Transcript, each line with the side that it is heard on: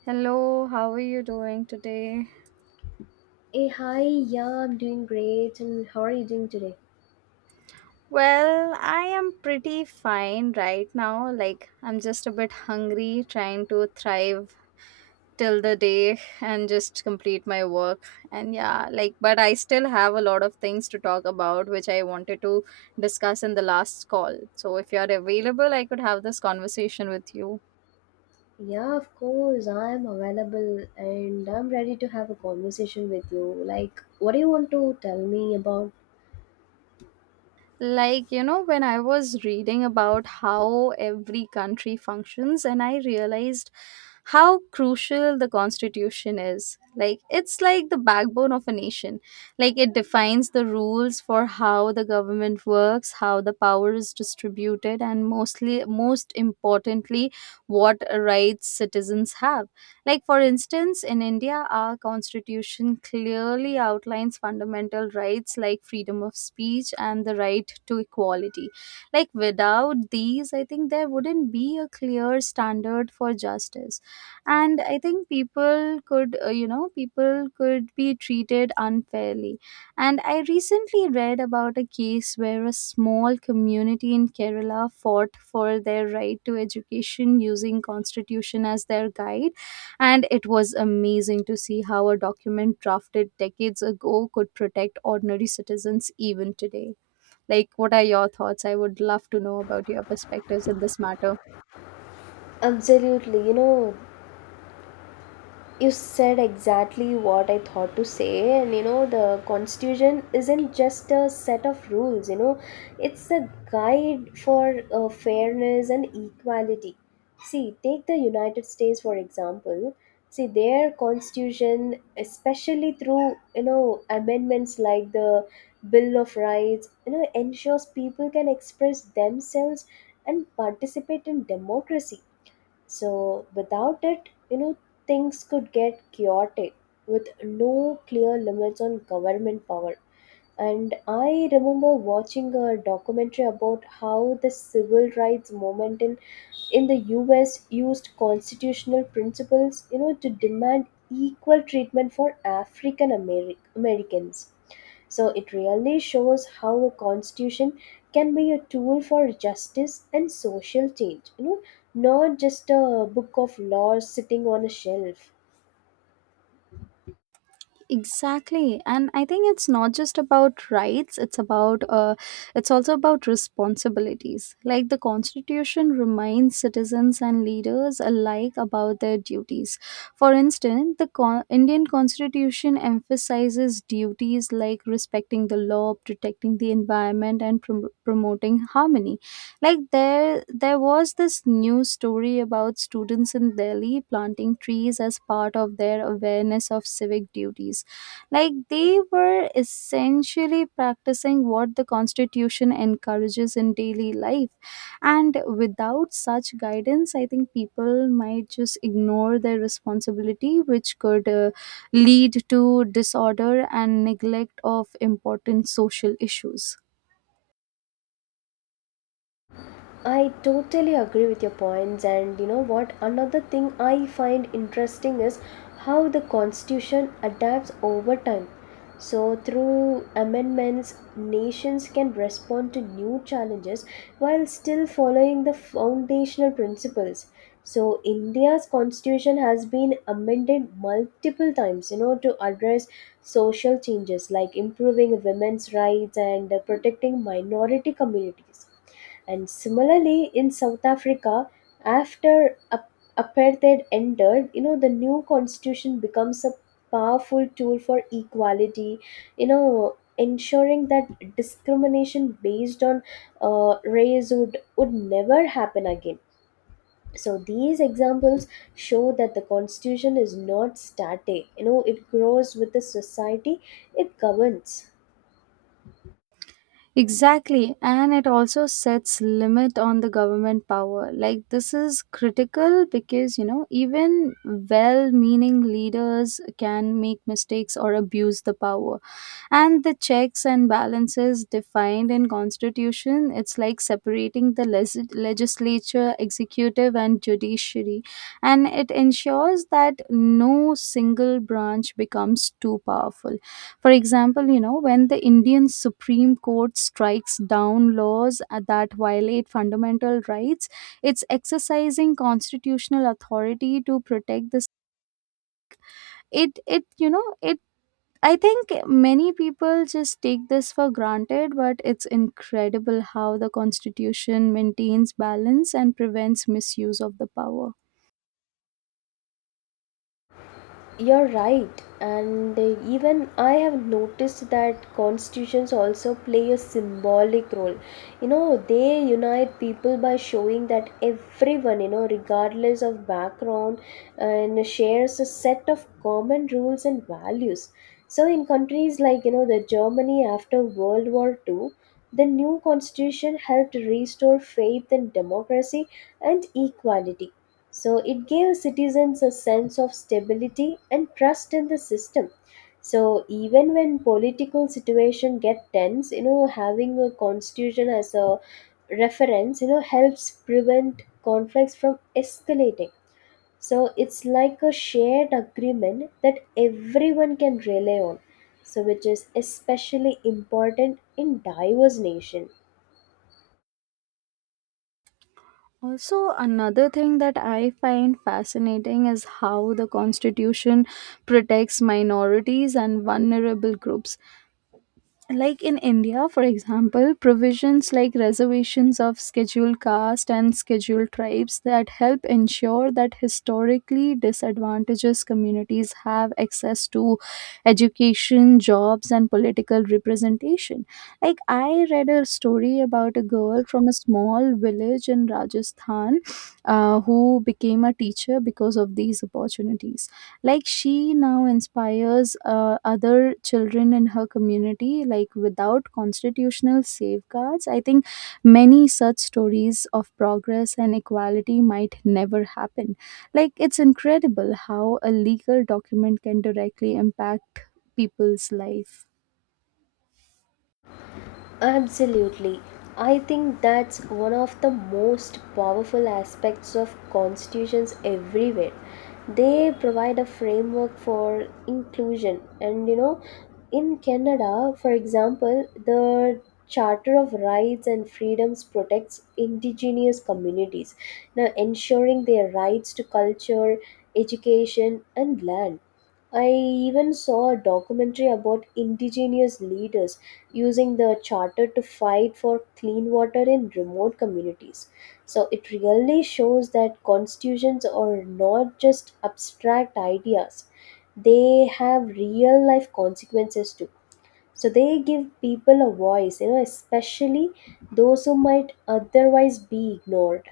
right: Hello, how are you doing today?
left: Hey, hi, yeah, I'm doing great. And how are you doing today?
right: Well, I am pretty fine right now. Like, I'm just a bit hungry, trying to thrive till the day and just complete my work. And yeah, like, but I still have a lot of things to talk about, which I wanted to discuss in the last call. So, if you're available, I could have this conversation with you.
left: Yeah, of course, I'm available and I'm ready to have a conversation with you. Like, what do you want to tell me about?
right: Like, you know, when I was reading about how every country functions, and I realized how crucial the constitution is. Like, it's like the backbone of a nation. Like, it defines the rules for how the government works, how the power is distributed, and most importantly what rights citizens have. Like, for instance, in India, our constitution clearly outlines fundamental rights like freedom of speech and the right to equality. Like, without these, I think there wouldn't be a clear standard for justice. And I think people could be treated unfairly. And I recently read about a case where a small community in Kerala fought for their right to education using constitution as their guide, and it was amazing to see how a document drafted decades ago could protect ordinary citizens even today. Like, what are your thoughts? I would love to know about your perspectives in this matter.
left: Absolutely, you know, you said exactly what I thought to say, and you know, the constitution isn't just a set of rules, you know, it's a guide for fairness and equality. See, take the United States for example. See, their constitution, especially through you know amendments like the Bill of Rights, you know, ensures people can express themselves and participate in democracy so, without it, you know, things could get chaotic with no clear limits on government power. And I remember watching a documentary about how the civil rights movement in the US used constitutional principles, you know, to demand equal treatment for Americans. So it really shows how a constitution can be a tool for justice and social change, you know, not just a book of laws sitting on a shelf.
right: Exactly, and I think it's not just about rights, it's also about responsibilities. Like, the constitution reminds citizens and leaders alike about their duties. For instance, the Indian constitution emphasizes duties like respecting the law, protecting the environment, and promoting harmony. Like, there was this news story about students in Delhi planting trees as part of their awareness of civic duties. Like, they were essentially practicing what the constitution encourages in daily life, and without such guidance I think people might just ignore their responsibility, which could lead to disorder and neglect of important social issues.
left: I totally agree with your points, and you know what? Another thing I find interesting is how the constitution adapts over time. So, through amendments, nations can respond to new challenges while still following the foundational principles. So, India's constitution has been amended multiple times, you know, to address social changes like improving women's rights and protecting minority communities and similarly, in South Africa, after apartheid ended, you know, the new constitution becomes a powerful tool for equality, you know, ensuring that discrimination based on race would never happen again. So these examples show that the constitution is not static, you know, it grows with the society it governs.
right: Exactly, and it also sets limit on the government power. Like, this is critical because, you know, even well-meaning leaders can make mistakes or abuse the power. And the checks and balances defined in constitution, it's like separating the legislature, executive, and judiciary, and it ensures that no single branch becomes too powerful. For example, you know, when the Indian Supreme Court strikes down laws that violate fundamental rights, it's exercising constitutional authority to protect this. It you know it I think many people just take this for granted, but it's incredible how the Constitution maintains balance and prevents misuse of the power.
left: You're right, and even I have noticed that constitutions also play a symbolic role. You know, they unite people by showing that everyone, you know, regardless of background, and shares a set of common rules and values. So, in countries like you know the Germany after World War II, the new constitution helped restore faith in democracy and equality so it gave citizens a sense of stability and trust in the system. So even when political situation get tense, you know, having a constitution as a reference, you know, helps prevent conflicts from escalating. So it's like a shared agreement that everyone can rely on. So which is especially important in diverse nation.
right: Also, another thing that I find fascinating is how the Constitution protects minorities and vulnerable groups. Like, in India, for example, provisions like reservations of scheduled caste and scheduled tribes that help ensure that historically disadvantaged communities have access to education, jobs, and political representation. Like, I read a story about a girl from a small village in Rajasthan, who became a teacher because of these opportunities. Like, she now inspires other children in her community. Like, without constitutional safeguards I think many such stories of progress and equality might never happen. Like, it's incredible how a legal document can directly impact people's life.
left: Absolutely. I think that's one of the most powerful aspects of constitutions everywhere. They provide a framework for inclusion. And you know, in Canada, for example, the Charter of Rights and Freedoms protects indigenous communities, now ensuring their rights to culture, education, and land. I even saw a documentary about indigenous leaders using the charter to fight for clean water in remote communities. So it really shows that constitutions are not just abstract ideas, they have real life consequences too. So they give people a voice, you know, especially those who might otherwise be ignored.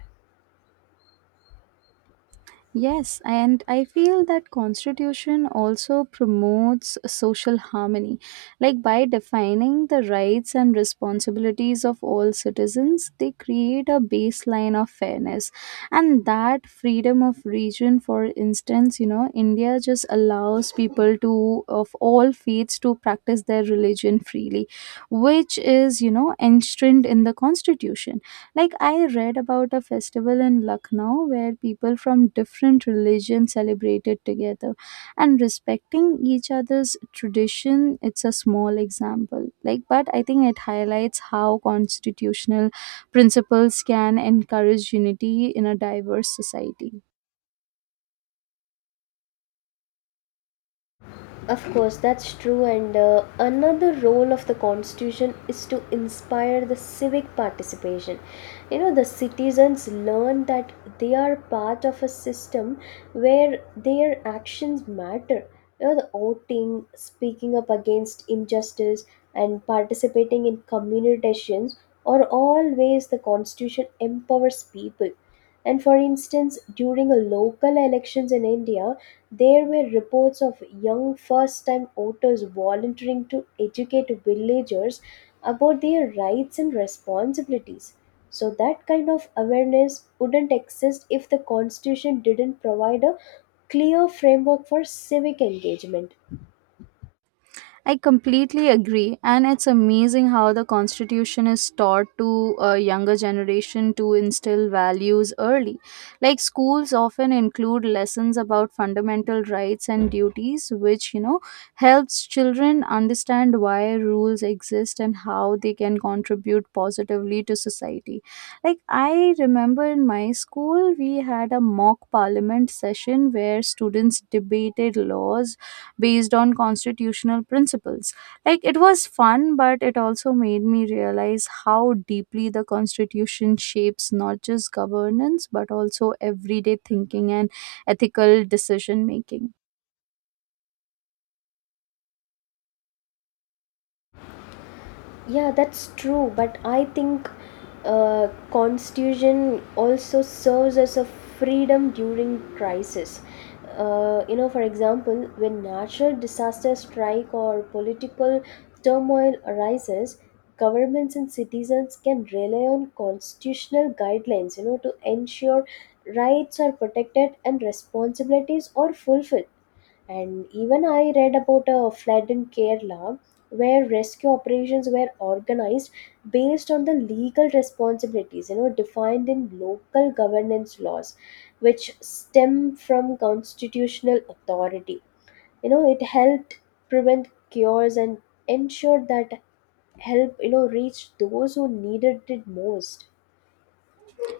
right: Yes, and I feel that constitution also promotes social harmony. Like, by defining the rights and responsibilities of all citizens, they create a baseline of fairness. And that freedom of region, for instance, you know, India just allows people to of all faiths to practice their religion freely, which is, you know, enshrined in the constitution. Like, I read about a festival in Lucknow where people from different religions celebrated together and respecting each other's tradition. It's a small example, like, but I think it highlights how constitutional principles can encourage unity in a diverse society.
left: Of course, that's true. And another role of the constitution is to inspire the civic participation. You know, the citizens learn that they are part of a system where their actions matter. You know, the voting, speaking up against injustice, and participating in community decisions are all ways the constitution empowers people. And for instance, during a local elections in India, there were reports of young first time voters volunteering to educate villagers about their rights and responsibilities. So, that kind of awareness wouldn't exist if the constitution didn't provide a clear framework for civic engagement.
right: I completely agree, and it's amazing how the Constitution is taught to a younger generation to instill values early. Like, schools often include lessons about fundamental rights and duties, which, you know, helps children understand why rules exist and how they can contribute positively to society. Like, I remember in my school, we had a mock parliament session where students debated laws based on constitutional principles. Like, it was fun, but it also made me realize how deeply the Constitution shapes not just governance but also everyday thinking and ethical decision making.
left: Yeah, that's true. But I think constitution also serves as a freedom during crisis. You know, for example, when natural disasters strike or political turmoil arises, governments and citizens can rely on constitutional guidelines. You know, to ensure rights are protected and responsibilities are fulfilled and even I read about a flood in Kerala where rescue operations were organized based on the legal responsibilities, you know, defined in local governance laws, which stem from constitutional authority. You know, it helped prevent cures and ensured that help, you know, reached those who needed it most.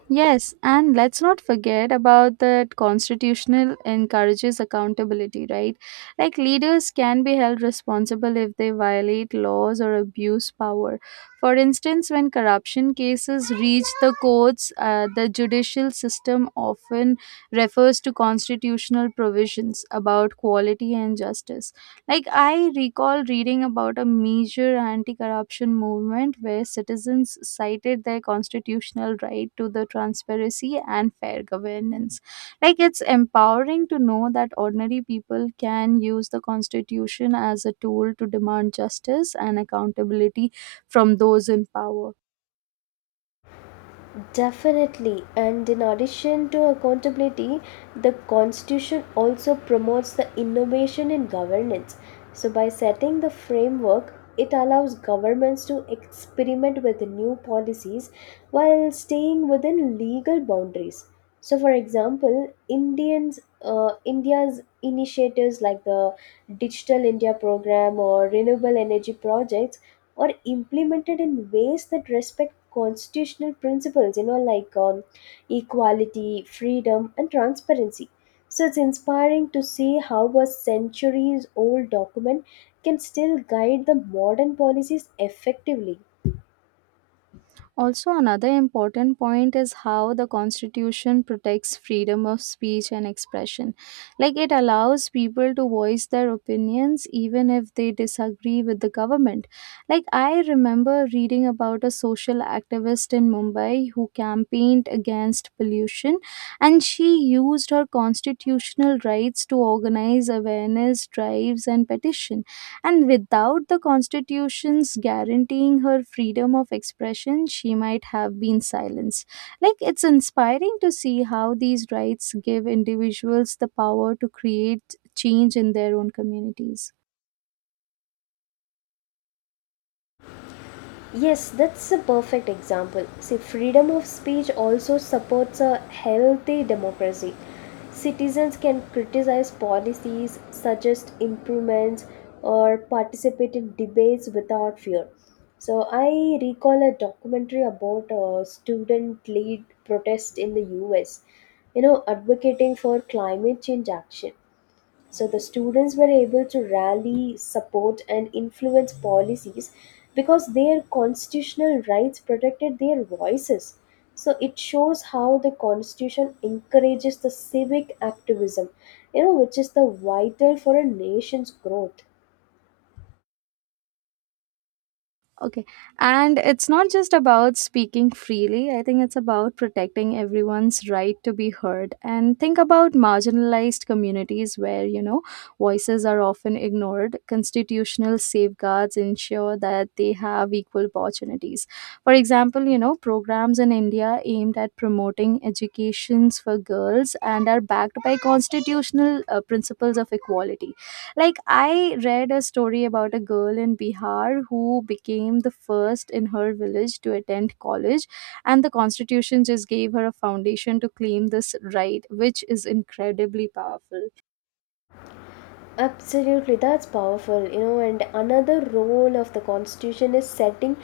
right: Yes, and let's not forget about that constitutional encourages accountability, right? Like, leaders can be held responsible if they violate laws or abuse power. For instance, when corruption cases reach the courts, the judicial system often refers to constitutional provisions about quality and justice. Like, I recall reading about a major anti corruption movement where citizens cited their constitutional right to the transparency and fair governance. Like, it's empowering to know that ordinary people can use the constitution as a tool to demand justice and accountability from those in power.
left: Definitely, and in addition to accountability, the Constitution also promotes the innovation in governance. So, by setting the framework, it allows governments to experiment with new policies while staying within legal boundaries. So, for example, India's initiatives like the Digital India program or renewable energy projects or implemented in ways that respect constitutional principles, you know, like equality, freedom, and transparency. So it's inspiring to see how a centuries old document can still guide the modern policies effectively.
right: Also, another important point is how the Constitution protects freedom of speech and expression. Like, it allows people to voice their opinions even if they disagree with the government. Like, I remember reading about a social activist in Mumbai who campaigned against pollution, and she used her constitutional rights to organize awareness drives and petition, and without the constitution's guaranteeing her freedom of expression she might have been silenced. Like, it's inspiring to see how these rights give individuals the power to create change in their own communities.
left: Yes, that's a perfect example. See, freedom of speech also supports a healthy democracy. Citizens can criticize policies, suggest improvements, or participate in debates without fear. So, I recall a documentary about a student led protest in the US, you know, advocating for climate change action. So the students were able to rally, support, and influence policies because their constitutional rights protected their voices. So it shows how the constitution encourages the civic activism, you know, which is the vital for a nation's growth.
right: Okay. And it's not just about speaking freely. I think it's about protecting everyone's right to be heard. And think about marginalized communities where, you know, voices are often ignored. Constitutional safeguards ensure that they have equal opportunities. For example, you know, programs in India aimed at promoting educations for girls and are backed by constitutional principles of equality. Like, I read a story about a girl in Bihar who became the first in her village to attend college, and the constitution just gave her a foundation to claim this right, which is incredibly powerful.
left: Absolutely, that's powerful, you know. And another role of the constitution is setting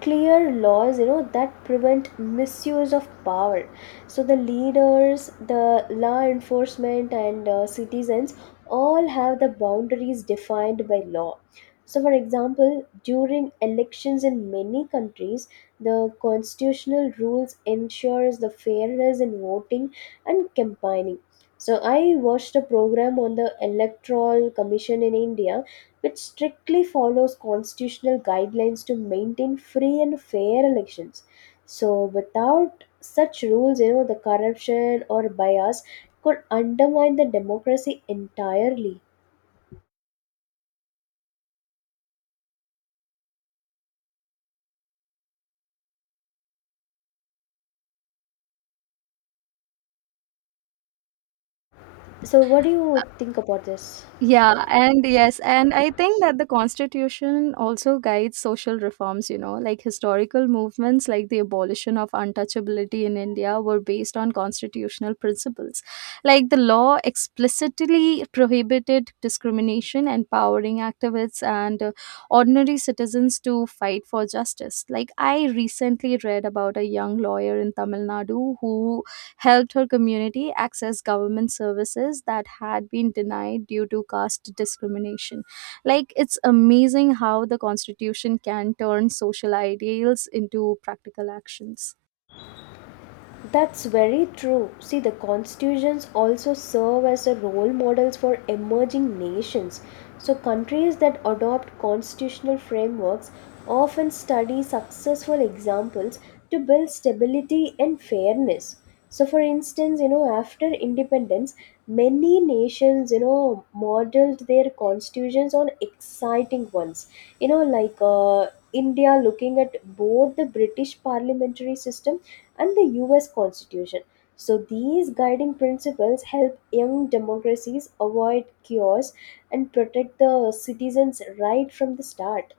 left: clear laws, you know, that prevent misuse of power. So the leaders, the law enforcement, and citizens all have the boundaries defined by law. So, for example, during elections in many countries, the constitutional rules ensures the fairness in voting and campaigning so I watched a program on the Electoral Commission in India, which strictly follows constitutional guidelines to maintain free and fair elections. So without such rules, you know, the corruption or bias could undermine the democracy entirely. So what do you think about this?
right: Yeah, and yes, and I think that the constitution also guides social reforms, you know, like historical movements like the abolition of untouchability in India were based on constitutional principles. Like, the law explicitly prohibited discrimination, empowering activists and ordinary citizens to fight for justice. Like, I recently read about a young lawyer in Tamil Nadu who helped her community access government services that had been denied due to caste discrimination. Like, it's amazing how the Constitution can turn social ideals into practical actions.
left: That's very true. See, the constitutions also serve as a role models for emerging nations. So countries that adopt constitutional frameworks often study successful examples to build stability and fairness. So for instance, you know, after independence, many nations, you know, modeled their constitutions on exciting ones. You know, like India looking at both the British parliamentary system and the US Constitution. So, these guiding principles help young democracies avoid chaos and protect the citizens right from the start.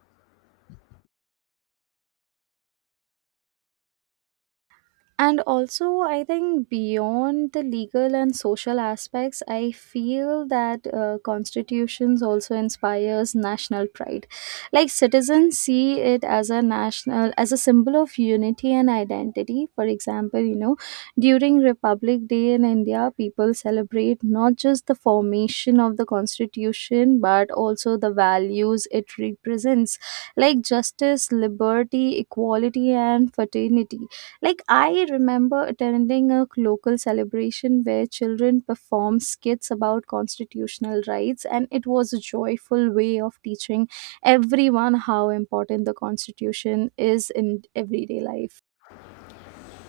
right: And also, I think beyond the legal and social aspects, I feel that constitutions also inspires national pride. Like, citizens see it as a symbol of unity and identity. For example, you know, during Republic Day in India, people celebrate not just the formation of the constitution but also the values it represents, like justice, liberty, equality, and fraternity. Like, I remember attending a local celebration where children performed skits about constitutional rights, and it was a joyful way of teaching everyone how important the Constitution is in everyday life.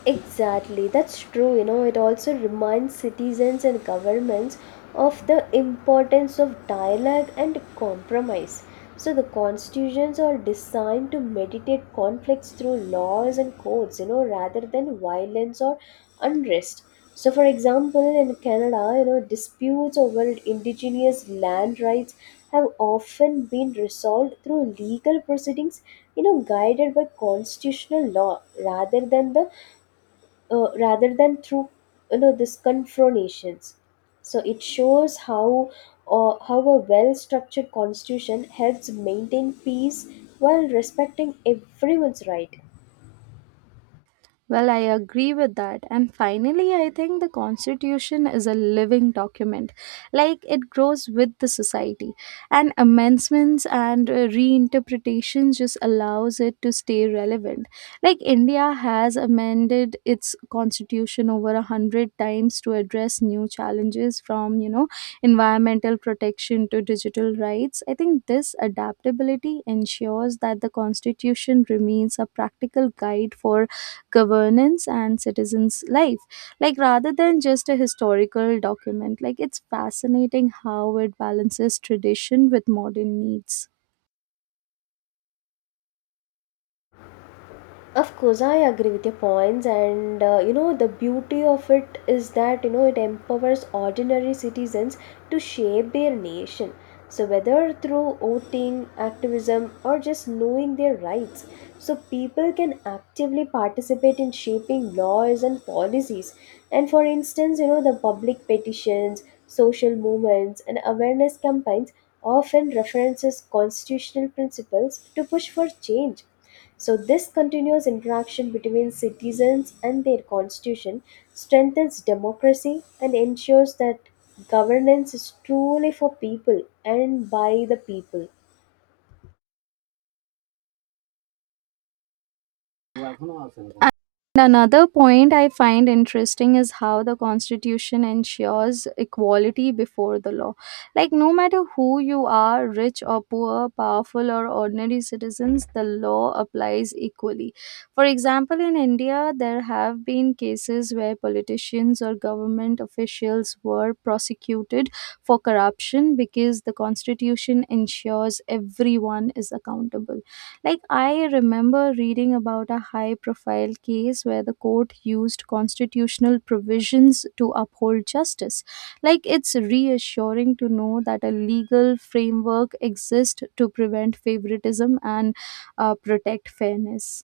left: Exactly, that's true. You know, it also reminds citizens and governments of the importance of dialogue and compromise. So, the constitutions are designed to mediate conflicts through laws and codes, you know, rather than violence or unrest. So, for example, in Canada, you know, disputes over indigenous land rights have often been resolved through legal proceedings, you know, guided by constitutional law rather than through you know this confrontations so it shows how a well structured constitution helps maintain peace while respecting everyone's right.
right: Well, I agree with that. And finally, I think the Constitution is a living document. Like, it grows with the society. And amendments and reinterpretations just allows it to stay relevant. Like, India has amended its constitution over 100 times to address new challenges, from, you know, environmental protection to digital rights. I think this adaptability ensures that the constitution remains a practical guide for governance and citizens life, like, rather than just a historical document. Like, it's fascinating how it balances tradition with modern needs.
left: Of course, I agree with your points, and you know, the beauty of it is that you know it empowers ordinary citizens to shape their nation. So, whether through voting, activism, or just knowing their rights, so people can actively participate in shaping laws and policies. And for instance, you know, the public petitions, social movements, and awareness campaigns often references constitutional principles to push for change so, this continuous interaction between citizens and their constitution strengthens democracy and ensures that governance is truly for people and by the people.
right: And another point I find interesting is how the Constitution ensures equality before the law. Like, no matter who you are, rich or poor, powerful or ordinary citizens, the law applies equally. For example, in India, there have been cases where politicians or government officials were prosecuted for corruption because the Constitution ensures everyone is accountable. Like, I remember reading about a high profile case where the court used constitutional provisions to uphold justice. Like, it's reassuring to know that a legal framework exists to prevent favoritism and protect fairness.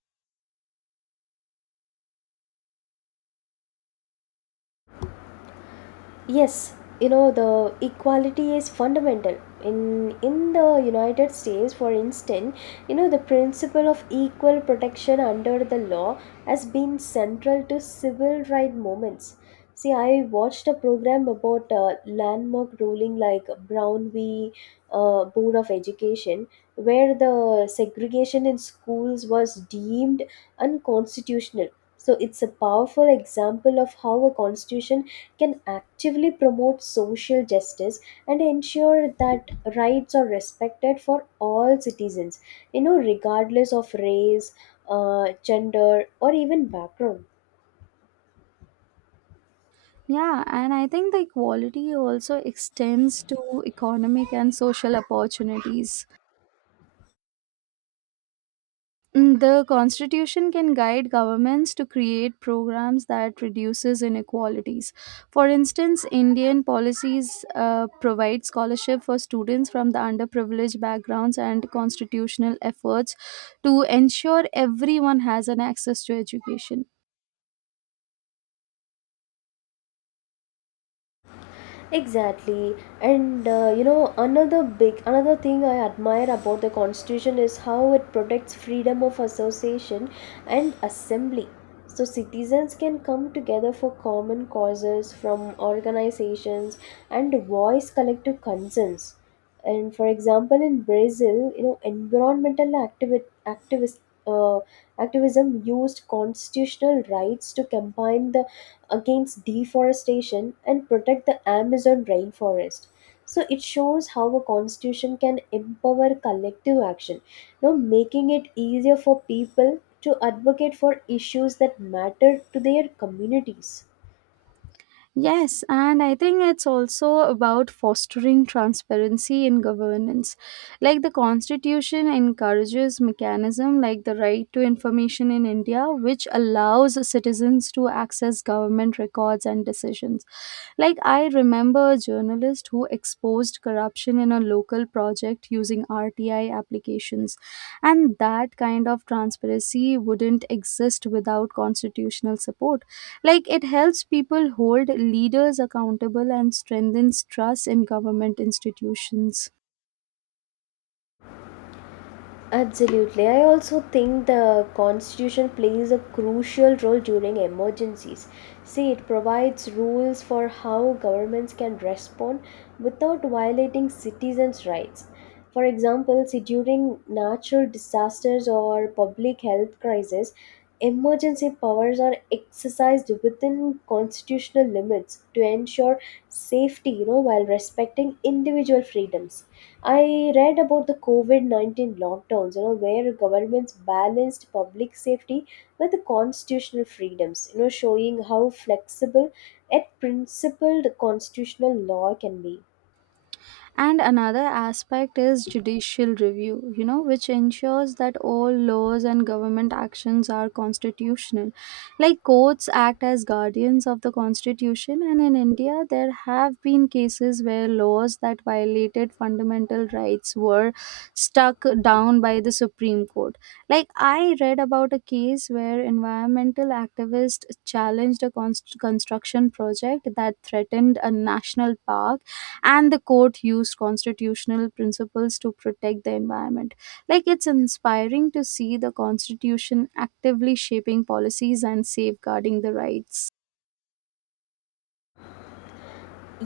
left: Yes, you know the equality is fundamental in the United States for instance, you know the principle of equal protection under the law has been central to civil rights movements. See, I watched a program about landmark ruling like Brown v. Board of Education, where the segregation in schools was deemed unconstitutional. So it's a powerful example of how a constitution can actively promote social justice and ensure that rights are respected for all citizens, you know, regardless of race, gender, or even background.
right: Yeah, and I think the equality also extends to economic and social opportunities. The constitution can guide governments to create programs that reduces inequalities. For instance, Indian policies provide scholarship for students from the underprivileged backgrounds and constitutional efforts to ensure everyone has an access to education.
left: Exactly. And you know, another thing I admire about the constitution is how it protects freedom of association and assembly. So citizens can come together for common causes from organizations and voice collective concerns. And for example, in Brazil, you know, environmental activi- activist uh, activism used constitutional rights to combine the against deforestation and protect the Amazon rainforest. So it shows how a constitution can empower collective action, you know, making it easier for people to advocate for issues that matter to their communities.
right: Yes, and I think it's also about fostering transparency in governance. Like, the constitution encourages mechanism like the right to information in India, which allows citizens to access government records and decisions. Like, I remember a journalist who exposed corruption in a local project using RTI applications, and that kind of transparency wouldn't exist without constitutional support. Like, it helps people hold leaders accountable and strengthens trust in government institutions.
left: Absolutely. I also think the Constitution plays a crucial role during emergencies. See, it provides rules for how governments can respond without violating citizens' rights. For example, see, during natural disasters or public health crises, emergency powers are exercised within constitutional limits to ensure safety, you know, while respecting individual freedoms. I read about the COVID 19 lockdowns, you know, where governments balanced public safety with the constitutional freedoms, you know, showing how flexible yet principled constitutional law can be.
right: And another aspect is judicial review, you know, which ensures that all laws and government actions are constitutional. Like, courts act as guardians of the constitution, and in India, there have been cases where laws that violated fundamental rights were struck down by the Supreme Court. Like, I read about a case where environmental activists challenged a construction project that threatened a national park, and the court used constitutional principles to protect the environment. Like, it's inspiring to see the constitution actively shaping policies and safeguarding the rights.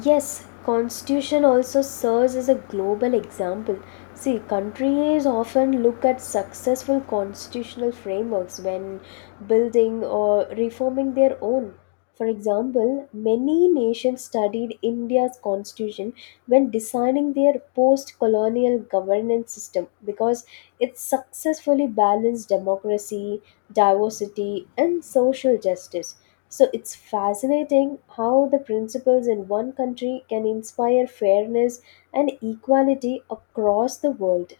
left: Yes, constitution also serves as a global example. See, countries often look at successful constitutional frameworks when building or reforming their own. For example, many nations studied India's constitution when designing their post-colonial governance system because it successfully balanced democracy, diversity, and social justice. So it's fascinating how the principles in one country can inspire fairness and equality across the world.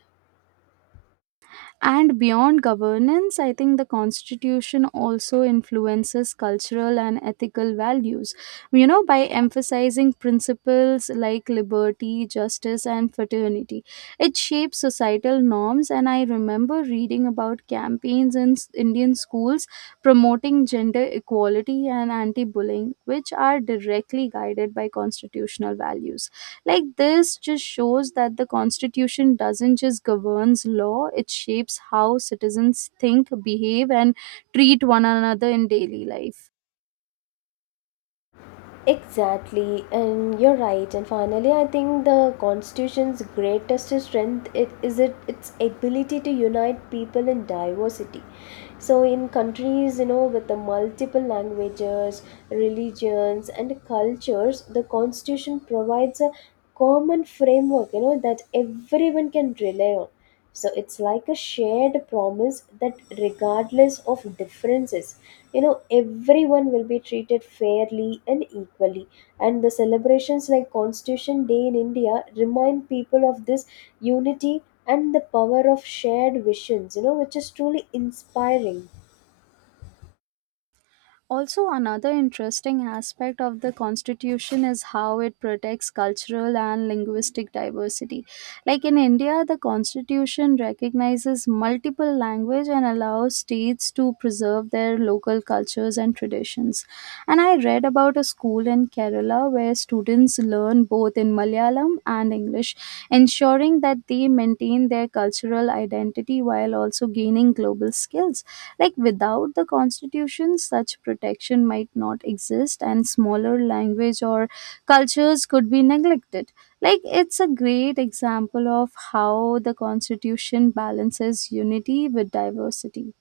right: And beyond governance, I think the constitution also influences cultural and ethical values. You know, by emphasizing principles like liberty, justice, and fraternity, it shapes societal norms. And I remember reading about campaigns in Indian schools promoting gender equality and anti bullying, which are directly guided by constitutional values. Like, this just shows that the constitution doesn't just governs law, it shapes how citizens think, behave, and treat one another in daily life.
left: Exactly, and you're right. And finally, I think the Constitution's greatest strength it is it its ability to unite people in diversity. So, in countries you know with the multiple languages, religions, and cultures, the Constitution provides a common framework you know that everyone can rely on. So it's like a shared promise that regardless of differences, you know, everyone will be treated fairly and equally, and the celebrations like constitution day in India remind people of this unity and the power of shared visions, you know, which is truly inspiring.
right: Also, another interesting aspect of the constitution is how it protects cultural and linguistic diversity. Like, in India, the constitution recognizes multiple language and allows states to preserve their local cultures and traditions. And I read about a school in Kerala where students learn both in Malayalam and English, ensuring that they maintain their cultural identity while also gaining global skills. Like, without the constitution, such protection might not exist, and smaller language or cultures could be neglected. Like, it's a great example of how the constitution balances unity with diversity.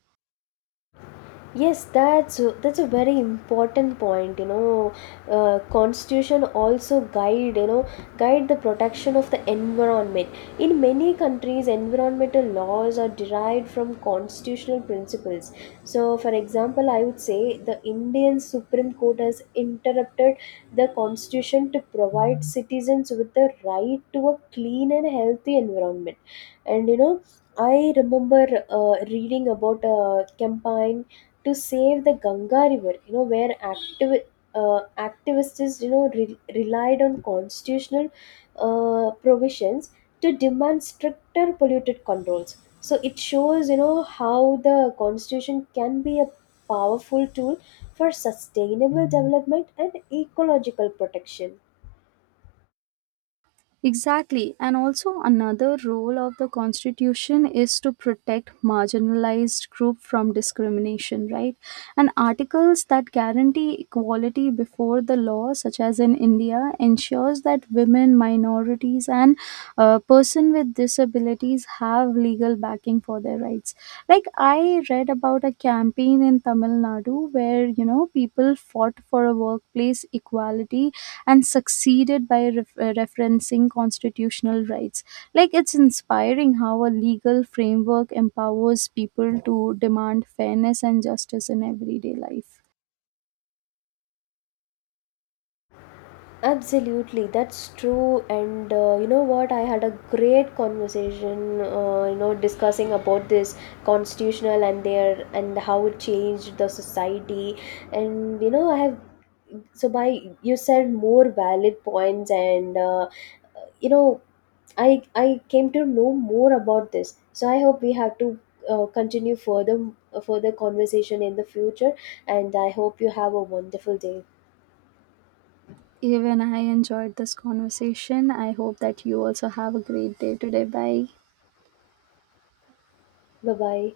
left: Yes, that's a very important point. You know, uh, constitution also guide you know guide the protection of the environment. In many countries, environmental laws are derived from constitutional principles. So, for example, I would say the Indian Supreme Court has interrupted the constitution to provide citizens with the right to a clean and healthy environment. And you know, I remember reading about a campaign to save the Ganga River, you know, where activists, you know, relied on constitutional provisions to demand stricter polluted controls. So it shows, you know, how the constitution can be a powerful tool for sustainable development and ecological protection.
right: Exactly. And also, another role of the Constitution is to protect marginalized group from discrimination, right? And articles that guarantee equality before the law, such as in India, ensures that women, minorities, and person with disabilities have legal backing for their rights. Like, I read about a campaign in Tamil Nadu where, you know, people fought for a workplace equality and succeeded by referencing constitutional rights. Like, it's inspiring how a legal framework empowers people to demand fairness and justice in everyday life.
left: Absolutely, that's true. And you know what? I had a great conversation, you know, discussing about this constitutional and how it changed the society. And you know, I have so by you said more valid points, and you know, I came to know more about this. So I hope we have to continue further conversation in the future. And I hope you have a wonderful day.
right: Even I enjoyed this conversation. I hope that you also have a great day today. Bye.
left: Bye bye.